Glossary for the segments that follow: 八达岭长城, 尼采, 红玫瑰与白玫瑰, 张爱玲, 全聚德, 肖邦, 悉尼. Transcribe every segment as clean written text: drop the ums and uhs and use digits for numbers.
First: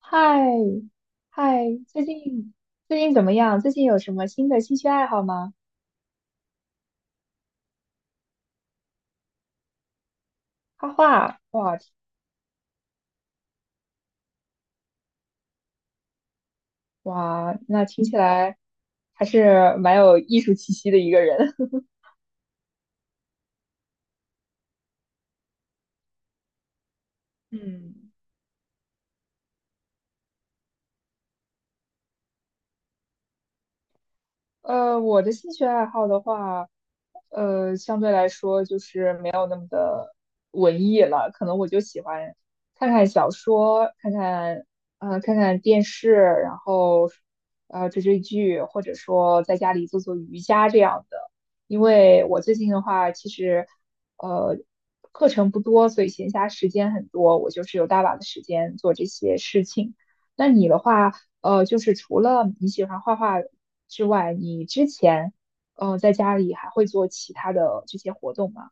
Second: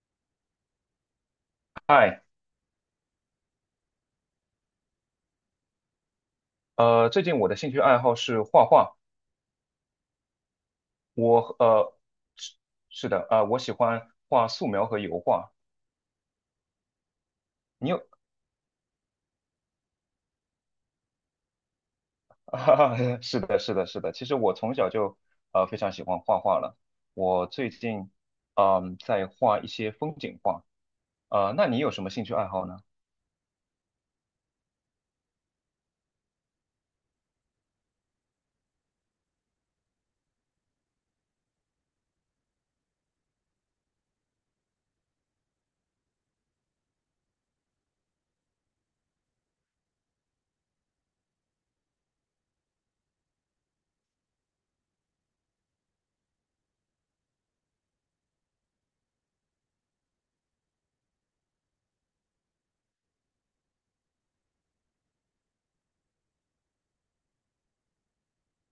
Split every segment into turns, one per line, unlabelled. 嗨，嗨，最
嗨，
近最近怎么样？最近有什么新的兴趣爱好吗？
最近我的兴趣爱好是画画，
画画，
我
哇
呃是是的，我喜欢画素描和油画。
哇，那
你有，
听起来还是蛮有艺术气息的一个人。
哈哈是的，是的，是的。其实我从小就非常喜欢画画了。我最近
嗯，
在画一些风景画，那你有什么兴趣爱好呢？
我的兴趣爱好的话，相对来说就是没有那么的文艺了，可能我就喜欢看看小说，看看电视，然后，追追剧，或者说在家里做做瑜伽这样的。因为我最近的话，其实，呃，课程不多，所以闲暇时间很多，我就是有大把的时间做这些事情。那你的话，就是除了你喜欢画画之外，你之前在家里还会做其他的这些活动吗？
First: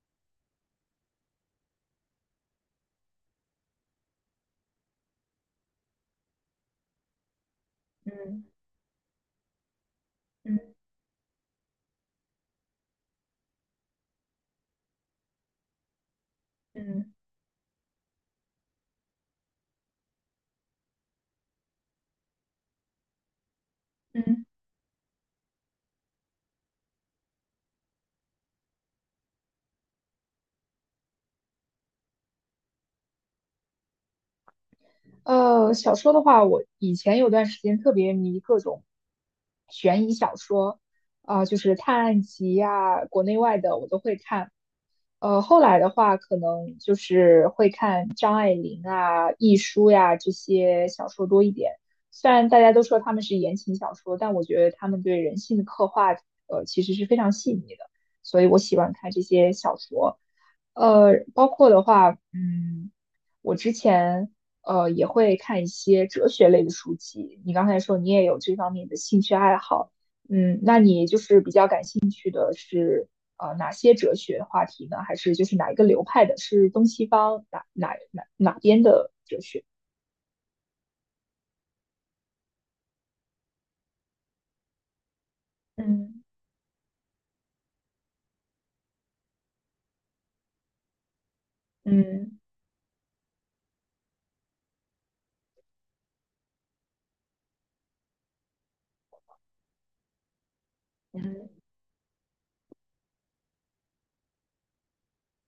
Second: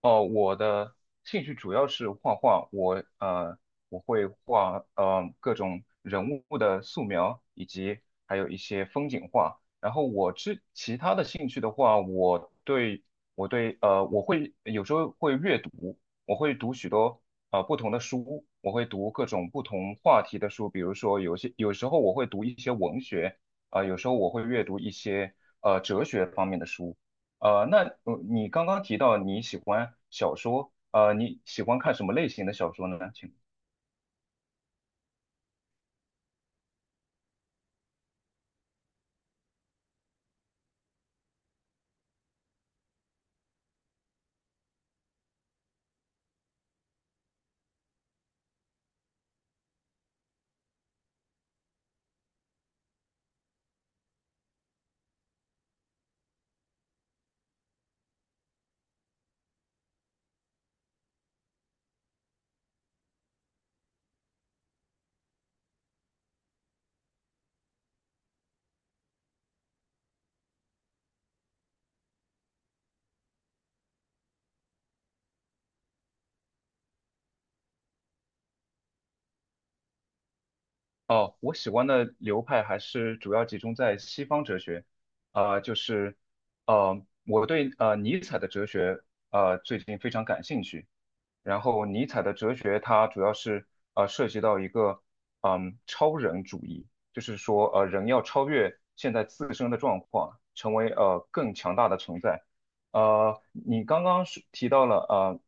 哦，我的兴趣主要是画画，我会画各种人物的素描，以及还
嗯
有一些风景画。然后我
嗯
其他的兴趣的话，我对我会有时候会阅读，我会读许
嗯
多不同的书，我会读各种不同话题的书，比如说有时候我会读一些文学，啊、有时候我会
嗯
阅读一些哲学方面的书。那你刚刚提到你喜欢小说，你喜欢看什么类型的小说呢？请。
小说的话，我以前有段时间特别迷各种悬疑小说，啊、就是探案集呀、国内外的我都会看。后来的话，可能就是会看张爱玲啊、亦舒呀这些小说多一点。虽然大家都说他们是言情小说，但我觉得他们对人性的刻画，其实是非常细腻的，所以我喜欢看这些小说。包括的话，我之前也会看一些哲学类的书籍。你刚才说你也有这方面的兴趣爱好。嗯，那你就是比较感兴趣的是哪些哲学话题呢？还是就是哪一个流派的？是东西方哪边的哲学？
哦，我喜欢的流派还是主要集中在西方哲学，就是
嗯
我对尼采的哲学最近非常感兴趣。然后尼采的
嗯
哲学它主要是涉及到一个超人主义，就是说人要超越。成为
嗯
更强大的存在。你刚刚是提到了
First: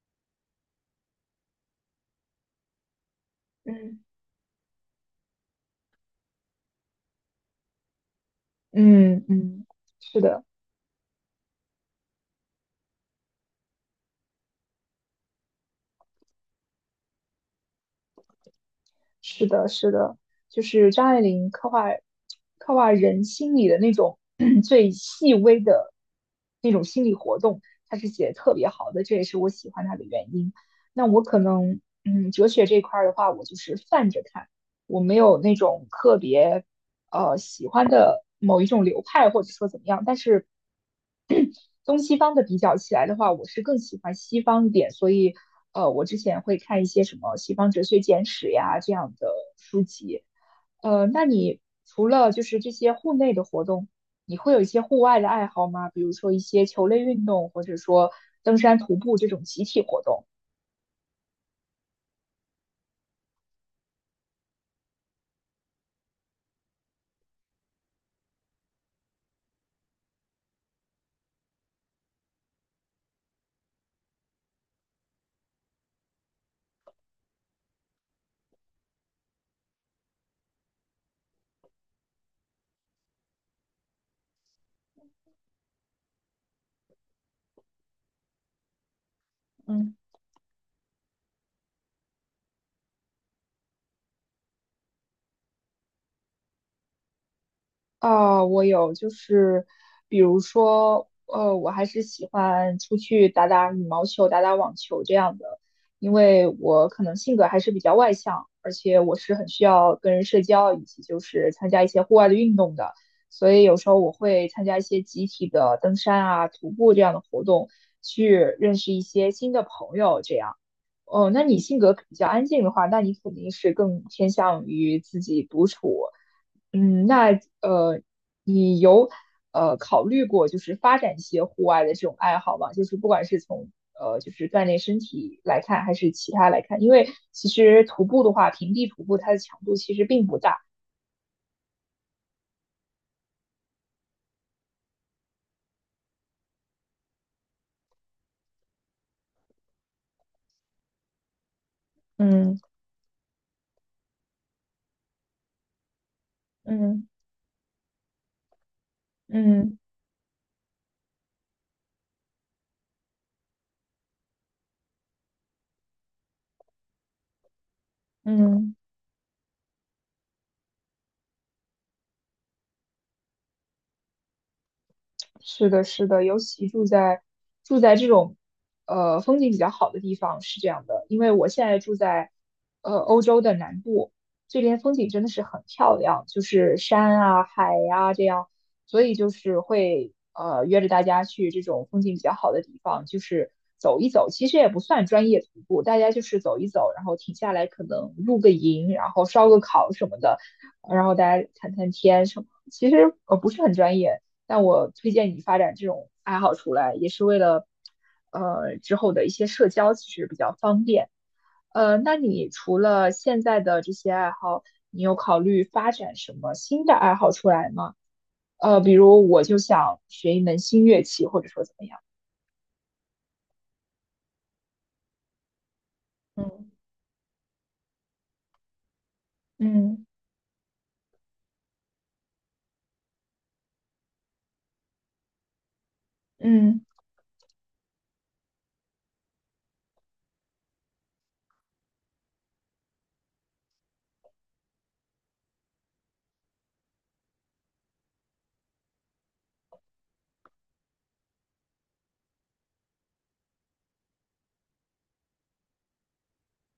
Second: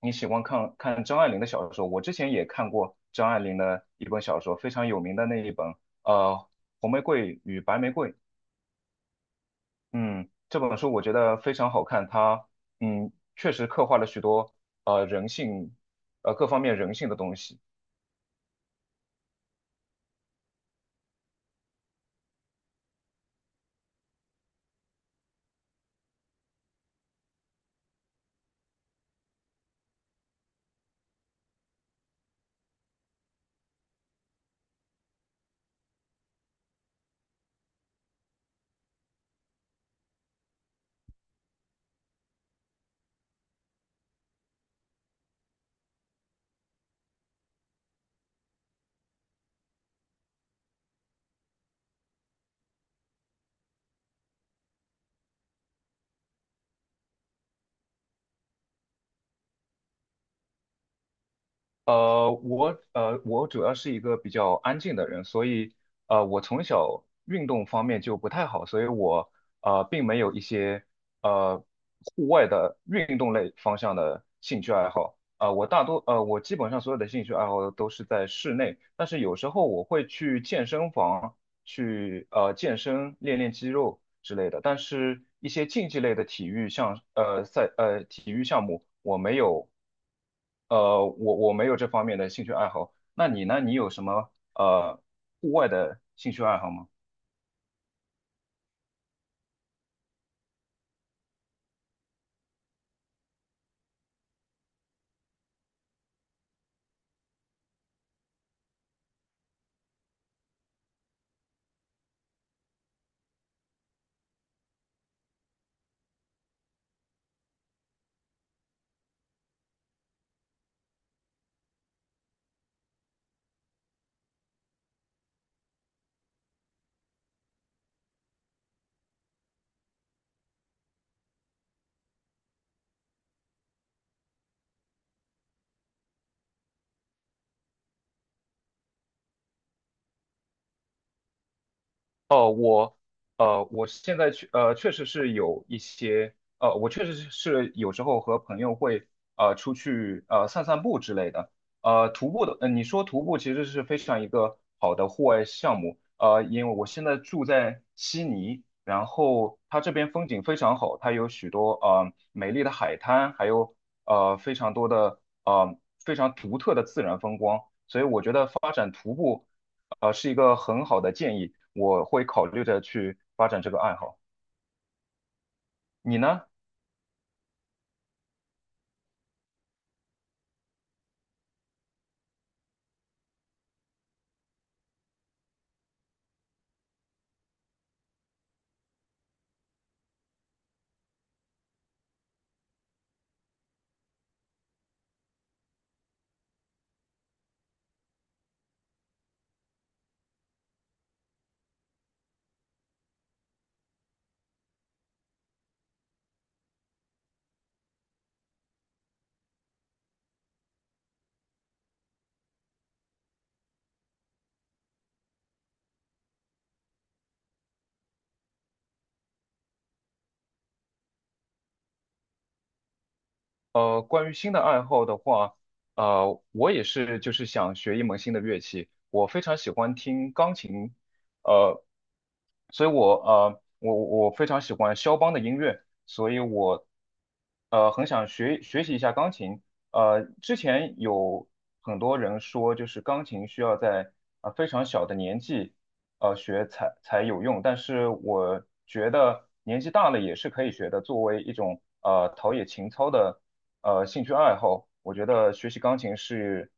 你喜欢看看张爱玲的小说，我之前也看过张爱玲的
嗯，
一本小说，非常有名的那一本呃《红玫瑰与白玫瑰》。
嗯嗯，是
嗯，
的。
这本书我觉得非常好看，它确实刻画了许多人性各方面人性的东西。
是的，是的，就是张爱玲刻画人心里的那种 最细微的那种心理活动，她是写的特别好的，这也是我喜欢她的原因。那我可能，哲学这一块儿的话，我就是泛着看，我没有那种特别喜欢的某一种流派，或者说怎么样，但是，东西方的比较起来的话，我是更喜欢西方一点，所以我之前会看一些什么《西方哲学简史》呀这样的书籍。那你除了就是这些户内的活动，你会有一些户外的爱好吗？比如说一些球类运动，或者说登山、徒步这种集体活动。
我主要是一个比较安静的人，所以我从小运动方面就不太好，所以我并没有一些呃户外的运动类方向的兴趣爱好。我大多呃，我基本上所有的兴趣爱好都是在室内，但是有时候我会去健身房，去健身、练练肌肉之类的。但是，一些竞技类的体育项目，我没有
嗯。
呃我我没有这方面的兴趣爱好。那你呢？你有什么户外的兴趣爱好吗？
啊，我有，就是比如说，我还是喜欢出去打打羽毛球、打打网球这样的，因为我可能性格还是比较外向，而且我是很需要跟人社交，以及就是参加一些户外的运动的，所以有时候我会参加一些集体的登山啊、徒步这样的活动，去认识一些新的朋友，这样。哦，那你性格比较安静的话，那你肯定是更偏向于自己独处。那呃，你有考虑过就是发展一些户外的这种爱好吗？就是不管是从就是锻炼身体来看，还是其他来看，因为其实徒步的话，平地徒步它的强度其实并不大。
哦，我现在确实是有一些我确实是有时候和朋友会出去散散步之类的。徒步的，
嗯
你说徒步其实是非常一个好的户外项目。因为我现
嗯
在住在悉尼，然后
嗯
它这边风景非常好，它有许多美丽的海滩，还有非常多的呃非常独特的自然风光，所以我觉得发
嗯。
展徒步。是一个很好的建议，我会考虑着去发展这个爱好。
是的，是
你
的，尤
呢？
其住在这种风景比较好的地方是这样的，因为我现在住在欧洲的南部，这边风景真的是很漂亮，就是山啊、海呀、这样，所以就是会约着大家去这种风景比较好的地方，就是走一走，其实也不算专业徒步，大家就是走一走，然后停下来可能露个营，然后烧个烤什么的，然后大家谈谈天什么，其实不是很专业。但我推荐你发展这种爱好出来，也是为了，之后的一些社交其实比较方便。那你除了现在的这些爱好，你有考虑发展什么新的爱好出来吗？比如我就想学一门新乐器，或者说怎么样？
关于新的爱好的话，
嗯
我也是就是想学一门新的乐器。我非常喜欢
嗯
听钢琴，呃，所以我非常喜欢肖邦的音乐，所以
嗯，
我很想学习一下钢琴。之前有很多人说，就是钢琴需要在非常小的年纪学才有用，但是我觉得年纪大了也是可以学的，作为一种陶冶情操的。兴趣爱好，我觉得学习钢琴是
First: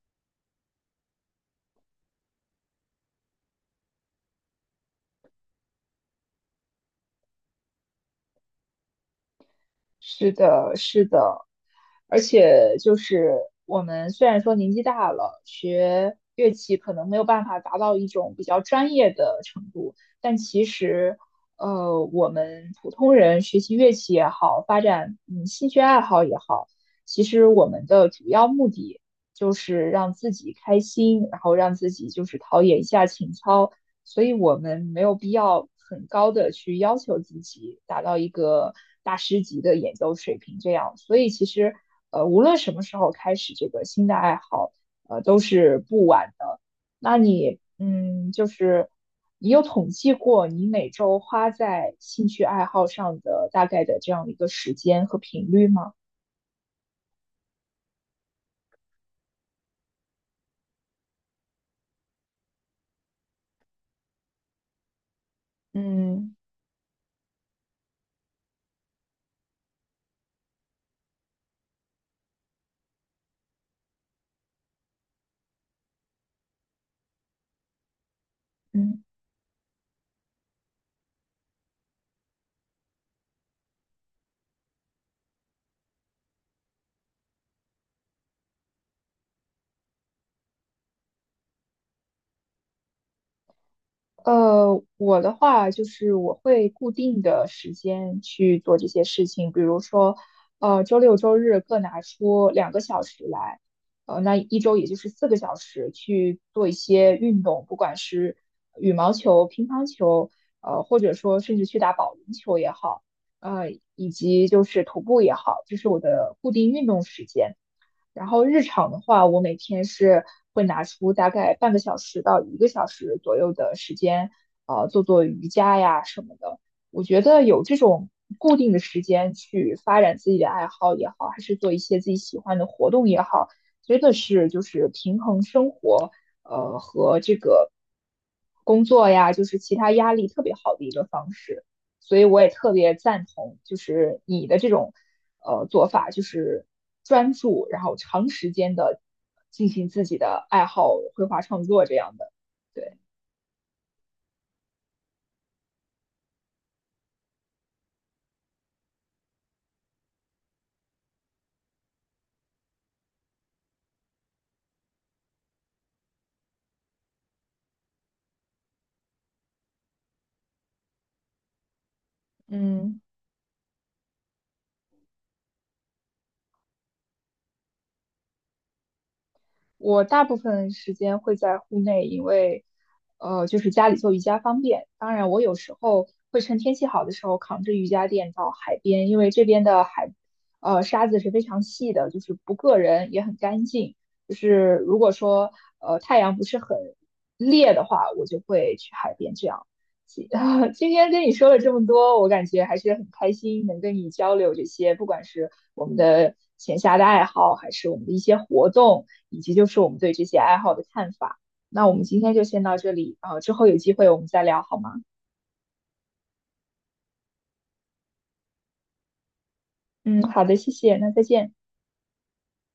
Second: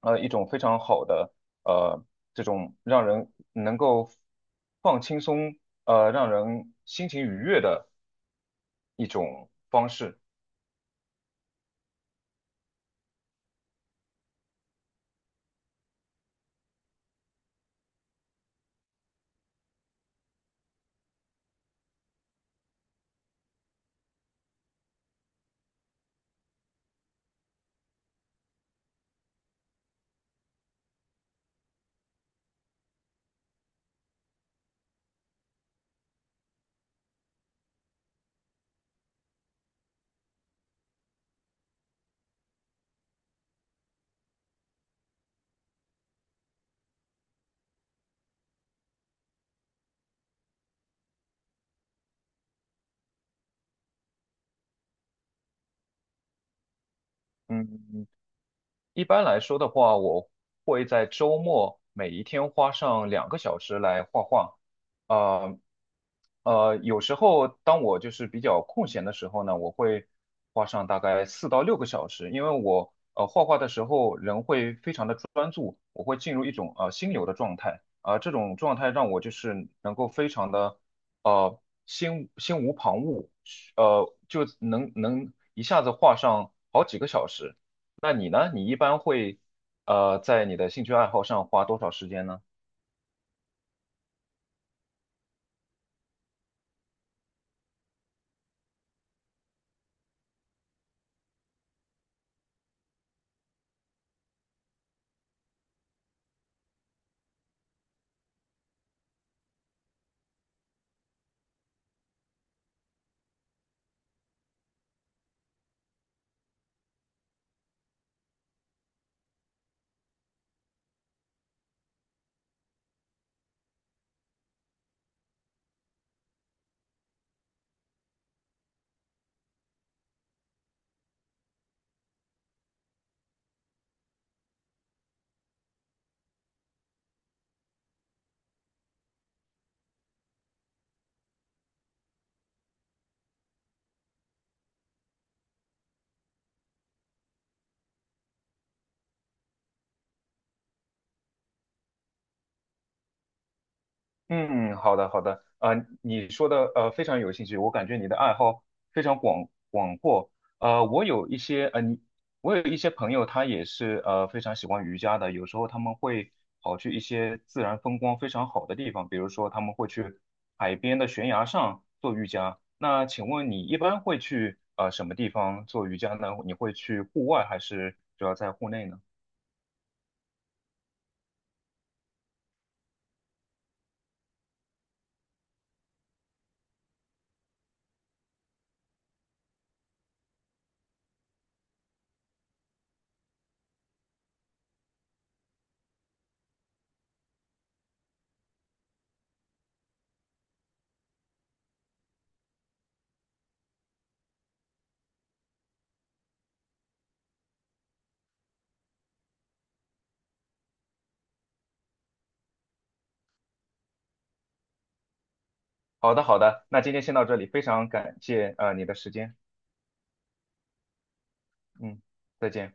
一种非常好的呃这种让人能够放轻松让人心情愉悦的一种方式。
是的，是的，而且就是我们虽然说年纪大了，学乐器可能没有办法达到一种比较专业的程度，但其实，我们普通人学习乐器也好，发展兴趣爱好也好，其实我们的主要目的就是让自己开心，然后让自己就是陶冶一下情操，所以我们没有必要很高的去要求自己达到一个大师级的演奏水平。这样，所以其实无论什么时候开始这个新的爱好，都是不晚的。那你就是你有统计过你每周花在兴趣爱好上的大概的这样一个时间和频率吗？
嗯，嗯嗯一般来说的话，我会在周末每一天花上2个小时来画画。呃
嗯
有时候当我就是比较空闲的时候呢，我会花上大概4到6个小时，因为我画画的时候人会非常的专注，我会进入一种心流的状态，啊、这种状态
嗯。
让我就是能够非常的呃心无旁骛，就能一下子画上好几个小时。那你呢？你一般会在你的兴趣爱好上花多少时间呢？
我的话就是我会固定的时间去做这些事情，比如说，周六周日各拿出2个小时来，那一周也就是4个小时去做一些运动，不管是羽毛球、乒乓球，或者说甚至去打保龄球也好，以及就是徒步也好，这是我的固定运动时间。然后日常的话，我每天是会拿出大概半个小时到一个小时左右的时间，做做瑜伽呀什么的。我觉得有这种固定的时间去发展自己的爱好也好，还是做一些自己喜欢的活动也好，真的是就是平衡生活，和这个工作呀，就是其他压力特别好的一个方式。所以我也特别赞同，就是你的这种做法，就是专注，然后长时间的进行自己的爱好、绘画创作这样的。对，
嗯，好的好的，啊、你说的非常有兴趣，我感觉你的爱好非常广阔。呃，我有一些呃你，我有一些朋友，他也是非常喜欢瑜伽的，有时候他们会跑去一些自然风光非常好的地方，比如说他们会去海边的悬崖上做瑜伽。
嗯。
那请问你一般会去什么地方做瑜伽呢？你会去户外还是主要在户内呢？
我大部分时间会在户内，因为就是家里做瑜伽方便。当然，我有时候会趁天气好的时候扛着瑜伽垫到海边，因为这边的海沙子是非常细的，就是不硌人，也很干净。就是如果说太阳不是很烈的话，我就会去海边这样。今天跟你说了这么多，我感觉还是很开心，能跟你交流这些，不管是我们的闲暇的爱好，还是我们的一些活动，以及就是我们对这些爱好的看法。那我们今天就先到这里啊，之后有机会我们再聊好吗？
好的，好的，那今天先到这里，非常感谢你的时间，
嗯，好的，谢谢，那再见。
嗯，再见。